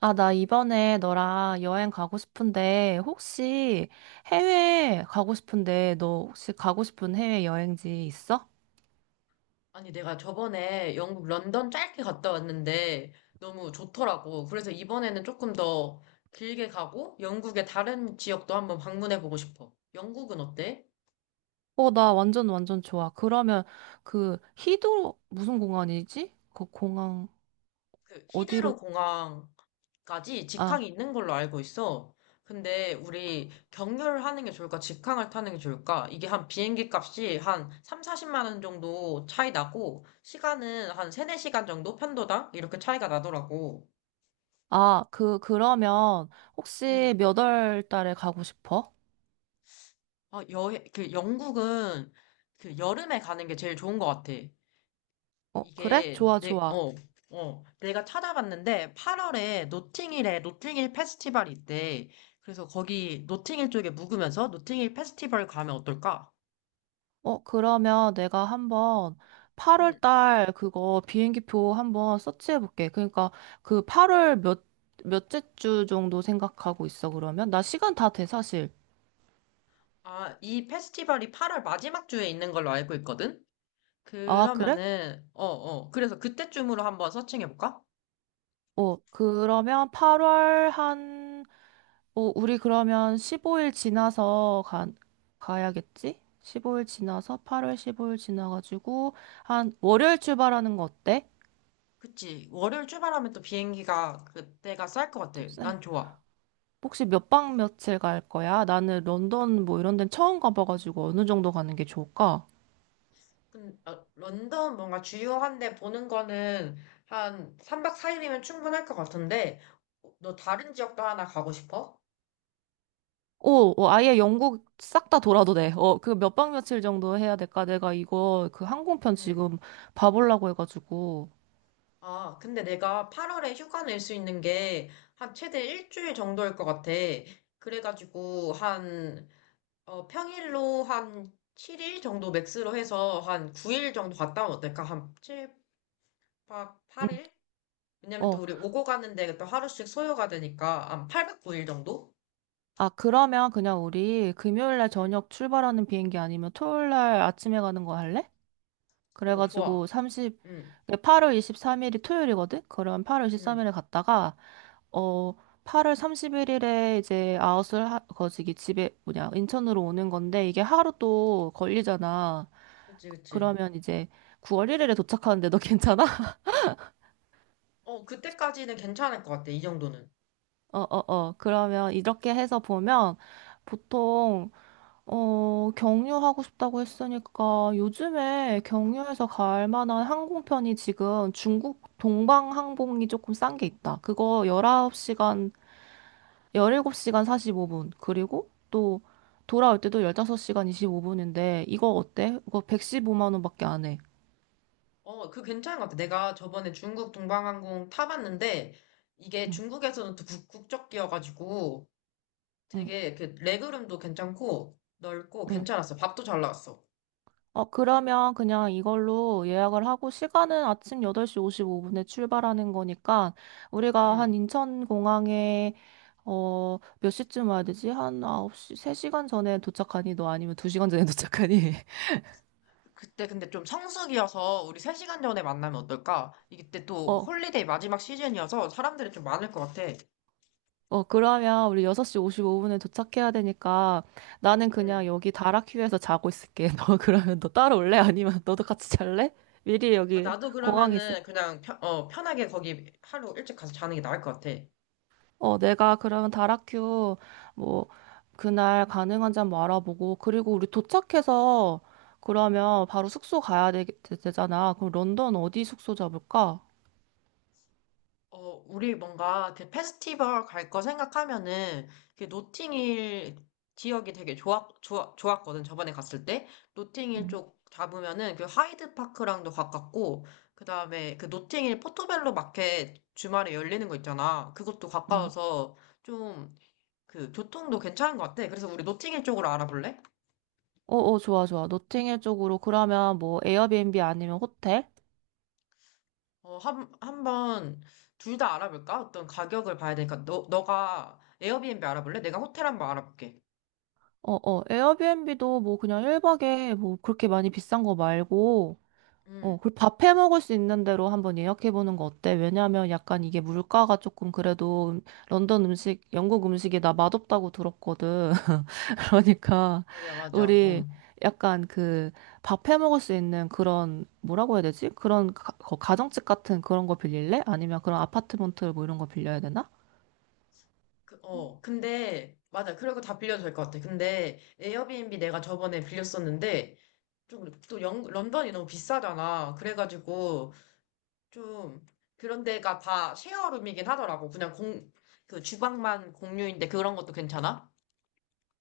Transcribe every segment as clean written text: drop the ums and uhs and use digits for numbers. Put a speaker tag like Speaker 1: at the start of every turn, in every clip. Speaker 1: 아, 나 이번에 너랑 여행 가고 싶은데, 혹시 해외 가고 싶은데, 너 혹시 가고 싶은 해외 여행지 있어?
Speaker 2: 아니, 내가 저번에 영국 런던 짧게 갔다 왔는데 너무 좋더라고. 그래서 이번에는 조금 더 길게 가고 영국의 다른 지역도 한번 방문해 보고 싶어. 영국은 어때?
Speaker 1: 어, 나 완전 완전 좋아. 그러면 그 히드로 무슨 공항이지? 그 공항
Speaker 2: 그
Speaker 1: 어디로?
Speaker 2: 히드로 공항까지 직항이
Speaker 1: 아,
Speaker 2: 있는 걸로 알고 있어. 근데 우리 경유를 하는 게 좋을까? 직항을 타는 게 좋을까? 이게 한 비행기 값이 한 3, 40만 원 정도 차이 나고 시간은 한 3, 4시간 정도 편도당 이렇게 차이가 나더라고.
Speaker 1: 아, 그 그러면
Speaker 2: 음.
Speaker 1: 혹시 몇 월 달에 가고 싶어?
Speaker 2: 아, 여행, 그 영국은 그 여름에 가는 게 제일 좋은 것 같아.
Speaker 1: 어, 그래?
Speaker 2: 이게
Speaker 1: 좋아, 좋아.
Speaker 2: 내가 찾아봤는데 8월에 노팅힐에 노팅힐 페스티벌이 있대. 그래서 거기 노팅힐 쪽에 묵으면서 노팅힐 페스티벌 가면 어떨까?
Speaker 1: 어, 그러면 내가 한번 8월
Speaker 2: 음,
Speaker 1: 달 그거 비행기표 한번 서치해 볼게. 그러니까 그 8월 몇째 주 정도 생각하고 있어, 그러면? 나 시간 다 돼, 사실.
Speaker 2: 아, 이 페스티벌이 8월 마지막 주에 있는 걸로 알고 있거든?
Speaker 1: 아, 그래?
Speaker 2: 그러면은, 그래서 그때쯤으로 한번 서칭해볼까?
Speaker 1: 어, 그러면 8월 우리 그러면 15일 지나서 가야겠지? 15일 지나서 8월 15일 지나가지고 한 월요일 출발하는 거 어때?
Speaker 2: 그치. 월요일 출발하면 또 비행기가 그때가 쌀 것 같아. 난 좋아.
Speaker 1: 혹시 몇 박 며칠 갈 거야? 나는 런던 뭐 이런 데는 처음 가봐가지고 어느 정도 가는 게 좋을까?
Speaker 2: 런던 뭔가 주요한 데 보는 거는 한 3박 4일이면 충분할 것 같은데, 너 다른 지역도 하나 가고 싶어?
Speaker 1: 오, 어, 아예 영국 싹 다 돌아도 돼. 어, 그 몇 박 며칠 정도 해야 될까? 내가 이거 그 항공편
Speaker 2: 응.
Speaker 1: 지금 봐보려고 해가지고.
Speaker 2: 아, 근데 내가 8월에 휴가 낼 수 있는 게 한 최대 일주일 정도일 것 같아. 그래가지고 평일로 한 7일 정도 맥스로 해서 한 9일 정도 갔다 오면 어떨까? 한 7박
Speaker 1: 응,
Speaker 2: 8일? 왜냐면 또
Speaker 1: 어.
Speaker 2: 우리 오고 가는데 또 하루씩 소요가 되니까 한 8박 9일 정도?
Speaker 1: 아, 그러면 그냥 우리 금요일 날
Speaker 2: 응,
Speaker 1: 저녁 출발하는 비행기 아니면 토요일 날 아침에 가는 거 할래?
Speaker 2: 오, 좋아.
Speaker 1: 그래가지고
Speaker 2: 응.
Speaker 1: 8월 23일이 토요일이거든? 그럼 8월
Speaker 2: 응,
Speaker 1: 23일에 갔다가 어, 8월 31일에 이제 거시기 집에, 뭐냐, 인천으로 오는 건데, 이게 하루 또 걸리잖아.
Speaker 2: 그치, 그치.
Speaker 1: 그러면 이제 9월 1일에 도착하는데 너 괜찮아?
Speaker 2: 어, 그때까지는 괜찮을 것 같아, 이 정도는.
Speaker 1: 어, 어, 어. 그러면 이렇게 해서 보면, 보통, 경유하고 싶다고 했으니까, 요즘에 경유해서 갈 만한 항공편이 지금 중국 동방항공이 조금 싼 게 있다. 그거 19시간 17시간 45분. 그리고 또 돌아올 때도 15시간 25분인데 이거 어때? 이거 115만 원밖에 안 해.
Speaker 2: 어, 그 괜찮은 것 같아. 내가 저번에 중국 동방항공 타봤는데, 이게
Speaker 1: 응,
Speaker 2: 중국에서는 또 국적기여가지고,
Speaker 1: 응,
Speaker 2: 되게 그 레그룸도 괜찮고, 넓고,
Speaker 1: 응.
Speaker 2: 괜찮았어. 밥도 잘 나왔어.
Speaker 1: 어, 그러면 그냥 이걸로 예약을 하고 시간은 아침 8시 55분에 출발하는 거니까 우리가 한
Speaker 2: 응.
Speaker 1: 인천공항에 몇 시쯤 와야 되지? 한 9시, 3시간 전에 도착하니, 너? 아니면 2시간 전에 도착하니?
Speaker 2: 그때 근데 좀 성수기여서 우리 3시간 전에 만나면 어떨까? 이때 또
Speaker 1: 어,
Speaker 2: 홀리데이 마지막 시즌이어서 사람들이 좀 많을 것 같아.
Speaker 1: 어, 그러면 우리 6시 55분에 도착해야 되니까 나는 그냥
Speaker 2: 응.
Speaker 1: 여기 다락휴에서 자고 있을게. 너 그러면 너 따라올래? 아니면 너도 같이 잘래? 미리
Speaker 2: 아,
Speaker 1: 여기
Speaker 2: 나도
Speaker 1: 공항에 있을.
Speaker 2: 그러면은 그냥 편하게 거기 하루 일찍 가서 자는 게 나을 것 같아.
Speaker 1: 어, 내가 그러면 다락휴 뭐 그날 가능한지 한번 알아보고, 그리고 우리 도착해서 그러면 바로 숙소 가야 되, 잖아. 그럼 런던 어디 숙소 잡을까?
Speaker 2: 어, 우리 뭔가 그 페스티벌 갈 거 생각하면은 그 노팅힐 지역이 되게 좋았거든. 저번에 갔을 때. 노팅힐
Speaker 1: 응,
Speaker 2: 쪽 잡으면은 그 하이드 파크랑도 가깝고, 그 다음에 그 노팅힐 포토벨로 마켓 주말에 열리는 거 있잖아. 그것도
Speaker 1: 응.
Speaker 2: 가까워서 좀 그 교통도 괜찮은 것 같아. 그래서 우리 노팅힐 쪽으로 알아볼래?
Speaker 1: 어, 어, 좋아, 좋아. 노팅힐 쪽으로 그러면 뭐 에어비앤비 아니면 호텔?
Speaker 2: 어, 한번 둘 다 알아볼까? 어떤 가격을 봐야 되니까 너가 에어비앤비 알아볼래? 내가 호텔 한번 알아볼게.
Speaker 1: 어, 어, 에어비앤비도 뭐 그냥 1박에 뭐 그렇게 많이 비싼 거 말고, 어,
Speaker 2: 음.
Speaker 1: 그리고 밥해 먹을 수 있는 대로 한번 예약해 보는 거 어때? 왜냐면 약간 이게 물가가 조금 그래도 런던 음식, 영국 음식이 나 맛없다고 들었거든. 그러니까
Speaker 2: 맞아, 맞아.
Speaker 1: 우리
Speaker 2: 응.
Speaker 1: 약간 그 밥해 먹을 수 있는 그런 뭐라고 해야 되지? 그런 가정집 같은 그런 거 빌릴래? 아니면 그런 아파트먼트 뭐 이런 거 빌려야 되나?
Speaker 2: 근데, 맞아. 그리고 다 빌려도 될 것 같아. 근데, 에어비앤비 내가 저번에 빌렸었는데, 좀, 또 런던이 너무 비싸잖아. 그래가지고, 좀, 그런 데가 다 쉐어룸이긴 하더라고. 그냥 그 주방만 공유인데 그런 것도 괜찮아?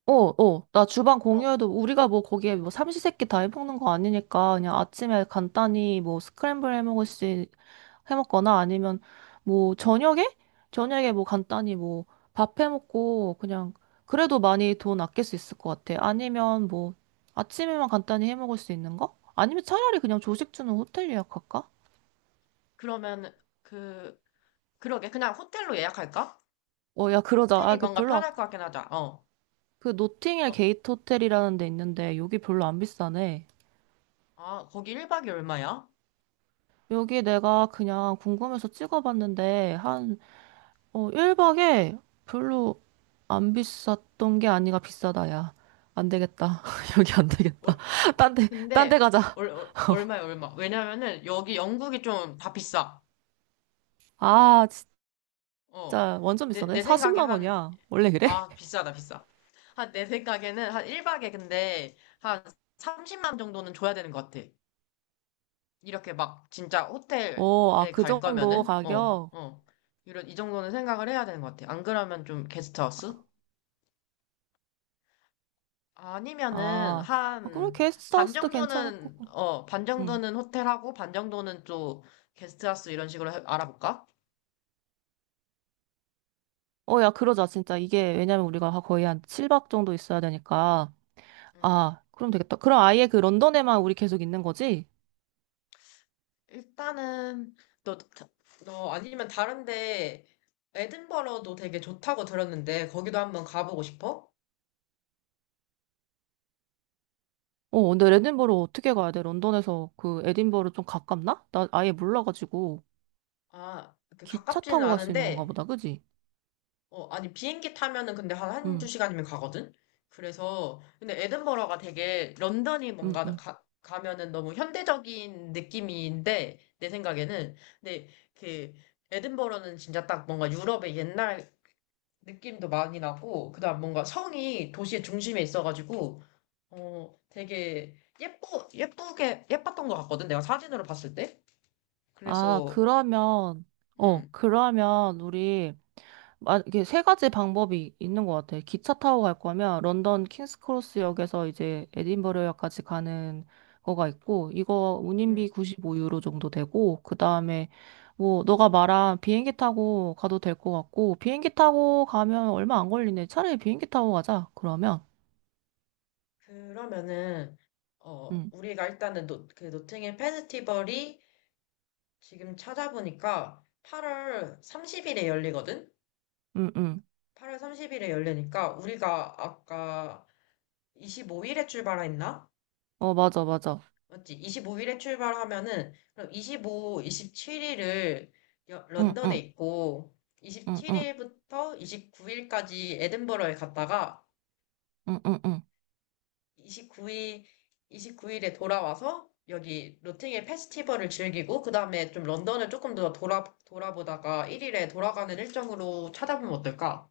Speaker 1: 어, 어. 나 주방
Speaker 2: 어,
Speaker 1: 공유해도 우리가 뭐 거기에 뭐 삼시세끼 다 해먹는 거 아니니까 그냥 아침에 간단히 뭐 스크램블 해먹거나, 아니면 뭐 저녁에 뭐 간단히 뭐 밥 해먹고 그냥 그래도 많이 돈 아낄 수 있을 것 같아. 아니면 뭐 아침에만 간단히 해먹을 수 있는 거? 아니면 차라리 그냥 조식 주는 호텔 예약할까?
Speaker 2: 그러면, 그, 그러게. 그냥 호텔로 예약할까?
Speaker 1: 어, 야, 그러자.
Speaker 2: 호텔이
Speaker 1: 아,
Speaker 2: 뭔가 편할 것 같긴 하다. 어.
Speaker 1: 그 노팅힐
Speaker 2: 어,
Speaker 1: 게이트 호텔이라는 데 있는데 여기 별로 안 비싸네.
Speaker 2: 아, 거기 1박이 얼마야?
Speaker 1: 여기 내가 그냥 궁금해서 찍어봤는데, 한, 1박에 별로 안 비쌌던 게 아니라 비싸다, 야. 안 되겠다. 여기 안 되겠다. 딴데
Speaker 2: 근데
Speaker 1: 가자.
Speaker 2: 얼마야 얼마, 왜냐면은 여기 영국이 좀 다 비싸.
Speaker 1: 아,
Speaker 2: 어,
Speaker 1: 진짜 완전
Speaker 2: 내
Speaker 1: 비싸네.
Speaker 2: 내 생각에
Speaker 1: 40만
Speaker 2: 한,
Speaker 1: 원이야. 원래 그래?
Speaker 2: 아, 비싸다 비싸. 한, 내 생각에는 한 1박에 근데 한 30만 정도는 줘야 되는 것 같아. 이렇게 막 진짜
Speaker 1: 어, 아,
Speaker 2: 호텔에
Speaker 1: 그
Speaker 2: 갈
Speaker 1: 정도
Speaker 2: 거면은.
Speaker 1: 가격?
Speaker 2: 이런, 이 정도는 생각을 해야 되는 것 같아. 안 그러면 좀 게스트하우스 아니면은
Speaker 1: 아, 아, 그럼
Speaker 2: 한 반
Speaker 1: 게스트하우스도 괜찮을
Speaker 2: 정도는,
Speaker 1: 거고.
Speaker 2: 어, 반
Speaker 1: 응.
Speaker 2: 정도는 호텔하고 반 정도는 또 게스트하우스 이런 식으로 알아볼까?
Speaker 1: 어, 야, 그러자, 진짜. 이게, 왜냐면 우리가 거의 한 7박 정도 있어야 되니까.
Speaker 2: 음.
Speaker 1: 아, 그럼 되겠다. 그럼 아예 그 런던에만 우리 계속 있는 거지?
Speaker 2: 일단은 너, 다- 너 아니면 다른데 에든버러도 되게 좋다고 들었는데 거기도 한번 가보고 싶어?
Speaker 1: 어, 근데 에딘버러 어떻게 가야 돼? 런던에서 그 에딘버러 좀 가깝나? 나 아예 몰라가지고
Speaker 2: 아, 그
Speaker 1: 기차
Speaker 2: 가깝지는
Speaker 1: 타고 갈 수 있는 건가
Speaker 2: 않은데.
Speaker 1: 보다, 그지?
Speaker 2: 어, 아니, 비행기 타면은 근데 한 한두
Speaker 1: 응,
Speaker 2: 시간이면 가거든. 그래서 근데 에든버러가 되게 런던이
Speaker 1: 응,
Speaker 2: 뭔가
Speaker 1: 응.
Speaker 2: 가면은 너무 현대적인 느낌인데 내 생각에는. 근데 그 에든버러는 진짜 딱 뭔가 유럽의 옛날 느낌도 많이 나고 그다음 뭔가 성이 도시의 중심에 있어가지고 어, 되게 예뻤던 것 같거든, 내가 사진으로 봤을 때.
Speaker 1: 아,
Speaker 2: 그래서,
Speaker 1: 그러면, 어,
Speaker 2: 음.
Speaker 1: 그러면 우리 이게 세 가지 방법이 있는 것 같아. 기차 타고 갈 거면 런던 킹스크로스역에서 이제 에딘버러역까지 가는 거가 있고, 이거
Speaker 2: 음.
Speaker 1: 운임비 95유로 정도 되고, 그 다음에 뭐, 너가 말한 비행기 타고 가도 될 것 같고, 비행기 타고 가면 얼마 안 걸리네. 차라리 비행기 타고 가자, 그러면.
Speaker 2: 그러면은, 어,
Speaker 1: 응,
Speaker 2: 우리가 일단은 그 노팅힐 페스티벌이 지금 찾아보니까 8월 30일에 열리거든?
Speaker 1: 응, 응.
Speaker 2: 8월 30일에 열리니까 우리가 아까 25일에 출발했나?
Speaker 1: 어, 맞아, 맞아.
Speaker 2: 맞지? 25일에 출발하면은 그럼 25, 27일을
Speaker 1: 응,
Speaker 2: 런던에
Speaker 1: 응,
Speaker 2: 있고
Speaker 1: 응, 응,
Speaker 2: 27일부터 29일까지 에든버러에 갔다가
Speaker 1: 응, 응, 응.
Speaker 2: 29일 29일에 돌아와서 여기 로팅의 페스티벌을 즐기고 그 다음에 좀 런던을 조금 더 돌아보다가 1일에 돌아가는 일정으로 찾아보면 어떨까?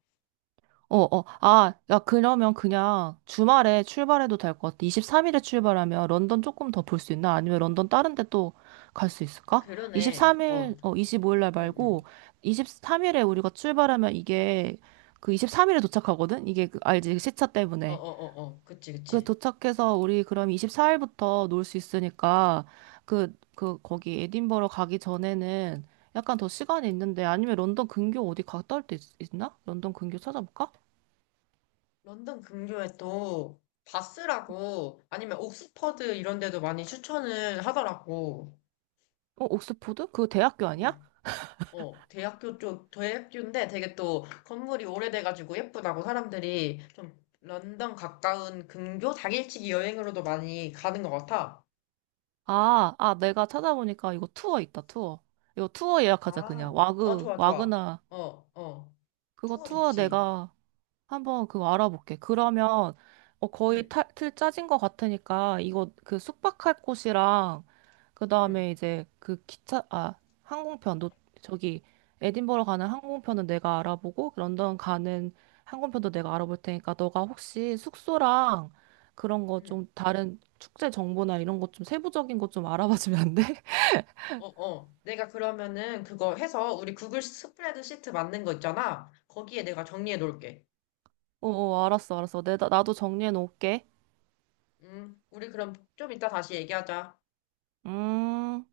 Speaker 1: 어, 어, 아, 야, 그러면 그냥 주말에 출발해도 될 것 같아. 23일에 출발하면 런던 조금 더 볼 수 있나? 아니면 런던 다른 데 또 갈 수
Speaker 2: 아,
Speaker 1: 있을까?
Speaker 2: 그러네. 어,
Speaker 1: 23일, 25일 날
Speaker 2: 응, 응.
Speaker 1: 말고, 23일에 우리가 출발하면 이게 그 23일에 도착하거든? 이게 그, 알지? 시차
Speaker 2: 어, 어,
Speaker 1: 때문에.
Speaker 2: 어, 어. 그치,
Speaker 1: 그
Speaker 2: 그치.
Speaker 1: 도착해서 우리 그럼 24일부터 놀 수 있으니까, 거기 에딘버러 가기 전에는 약간 더 시간이 있는데, 아니면 런던 근교 어디 갔다 올 때 있나? 런던 근교 찾아볼까?
Speaker 2: 런던 근교에 또 바스라고 아니면 옥스퍼드 이런 데도 많이 추천을 하더라고.
Speaker 1: 어, 옥스포드? 그거 대학교 아니야?
Speaker 2: 응. 어, 대학교인데 되게 또 건물이 오래돼가지고 예쁘다고 사람들이 좀 런던 가까운 근교 당일치기 여행으로도 많이 가는 것 같아.
Speaker 1: 아, 내가 찾아보니까 이거 투어 있다, 투어. 이거 투어 예약하자,
Speaker 2: 아,
Speaker 1: 그냥.
Speaker 2: 어, 좋아, 좋아.
Speaker 1: 와그나.
Speaker 2: 어, 어.
Speaker 1: 그거
Speaker 2: 투어
Speaker 1: 투어
Speaker 2: 좋지.
Speaker 1: 내가 한번 그거 알아볼게. 그러면
Speaker 2: 응,
Speaker 1: 거의 틀 짜진 것 같으니까 이거 그 숙박할 곳이랑, 그
Speaker 2: 응,
Speaker 1: 다음에 이제 그 기차, 항공편. 너 저기 에딘버러 가는 항공편은 내가 알아보고 런던 가는 항공편도 내가 알아볼 테니까, 너가 혹시 숙소랑 그런 거
Speaker 2: 응.
Speaker 1: 좀, 다른 축제 정보나 이런 것 좀 세부적인 것 좀 알아봐 주면 안 돼?
Speaker 2: 어, 어. 내가 그러면은 그거 해서 우리 구글 스프레드 시트 만든 거 있잖아. 거기에 내가 정리해 놓을게.
Speaker 1: 어, 어, 알았어, 알았어. 내 나도 정리해 놓을게.
Speaker 2: 우리 그럼 좀 이따 다시 얘기하자.
Speaker 1: 음.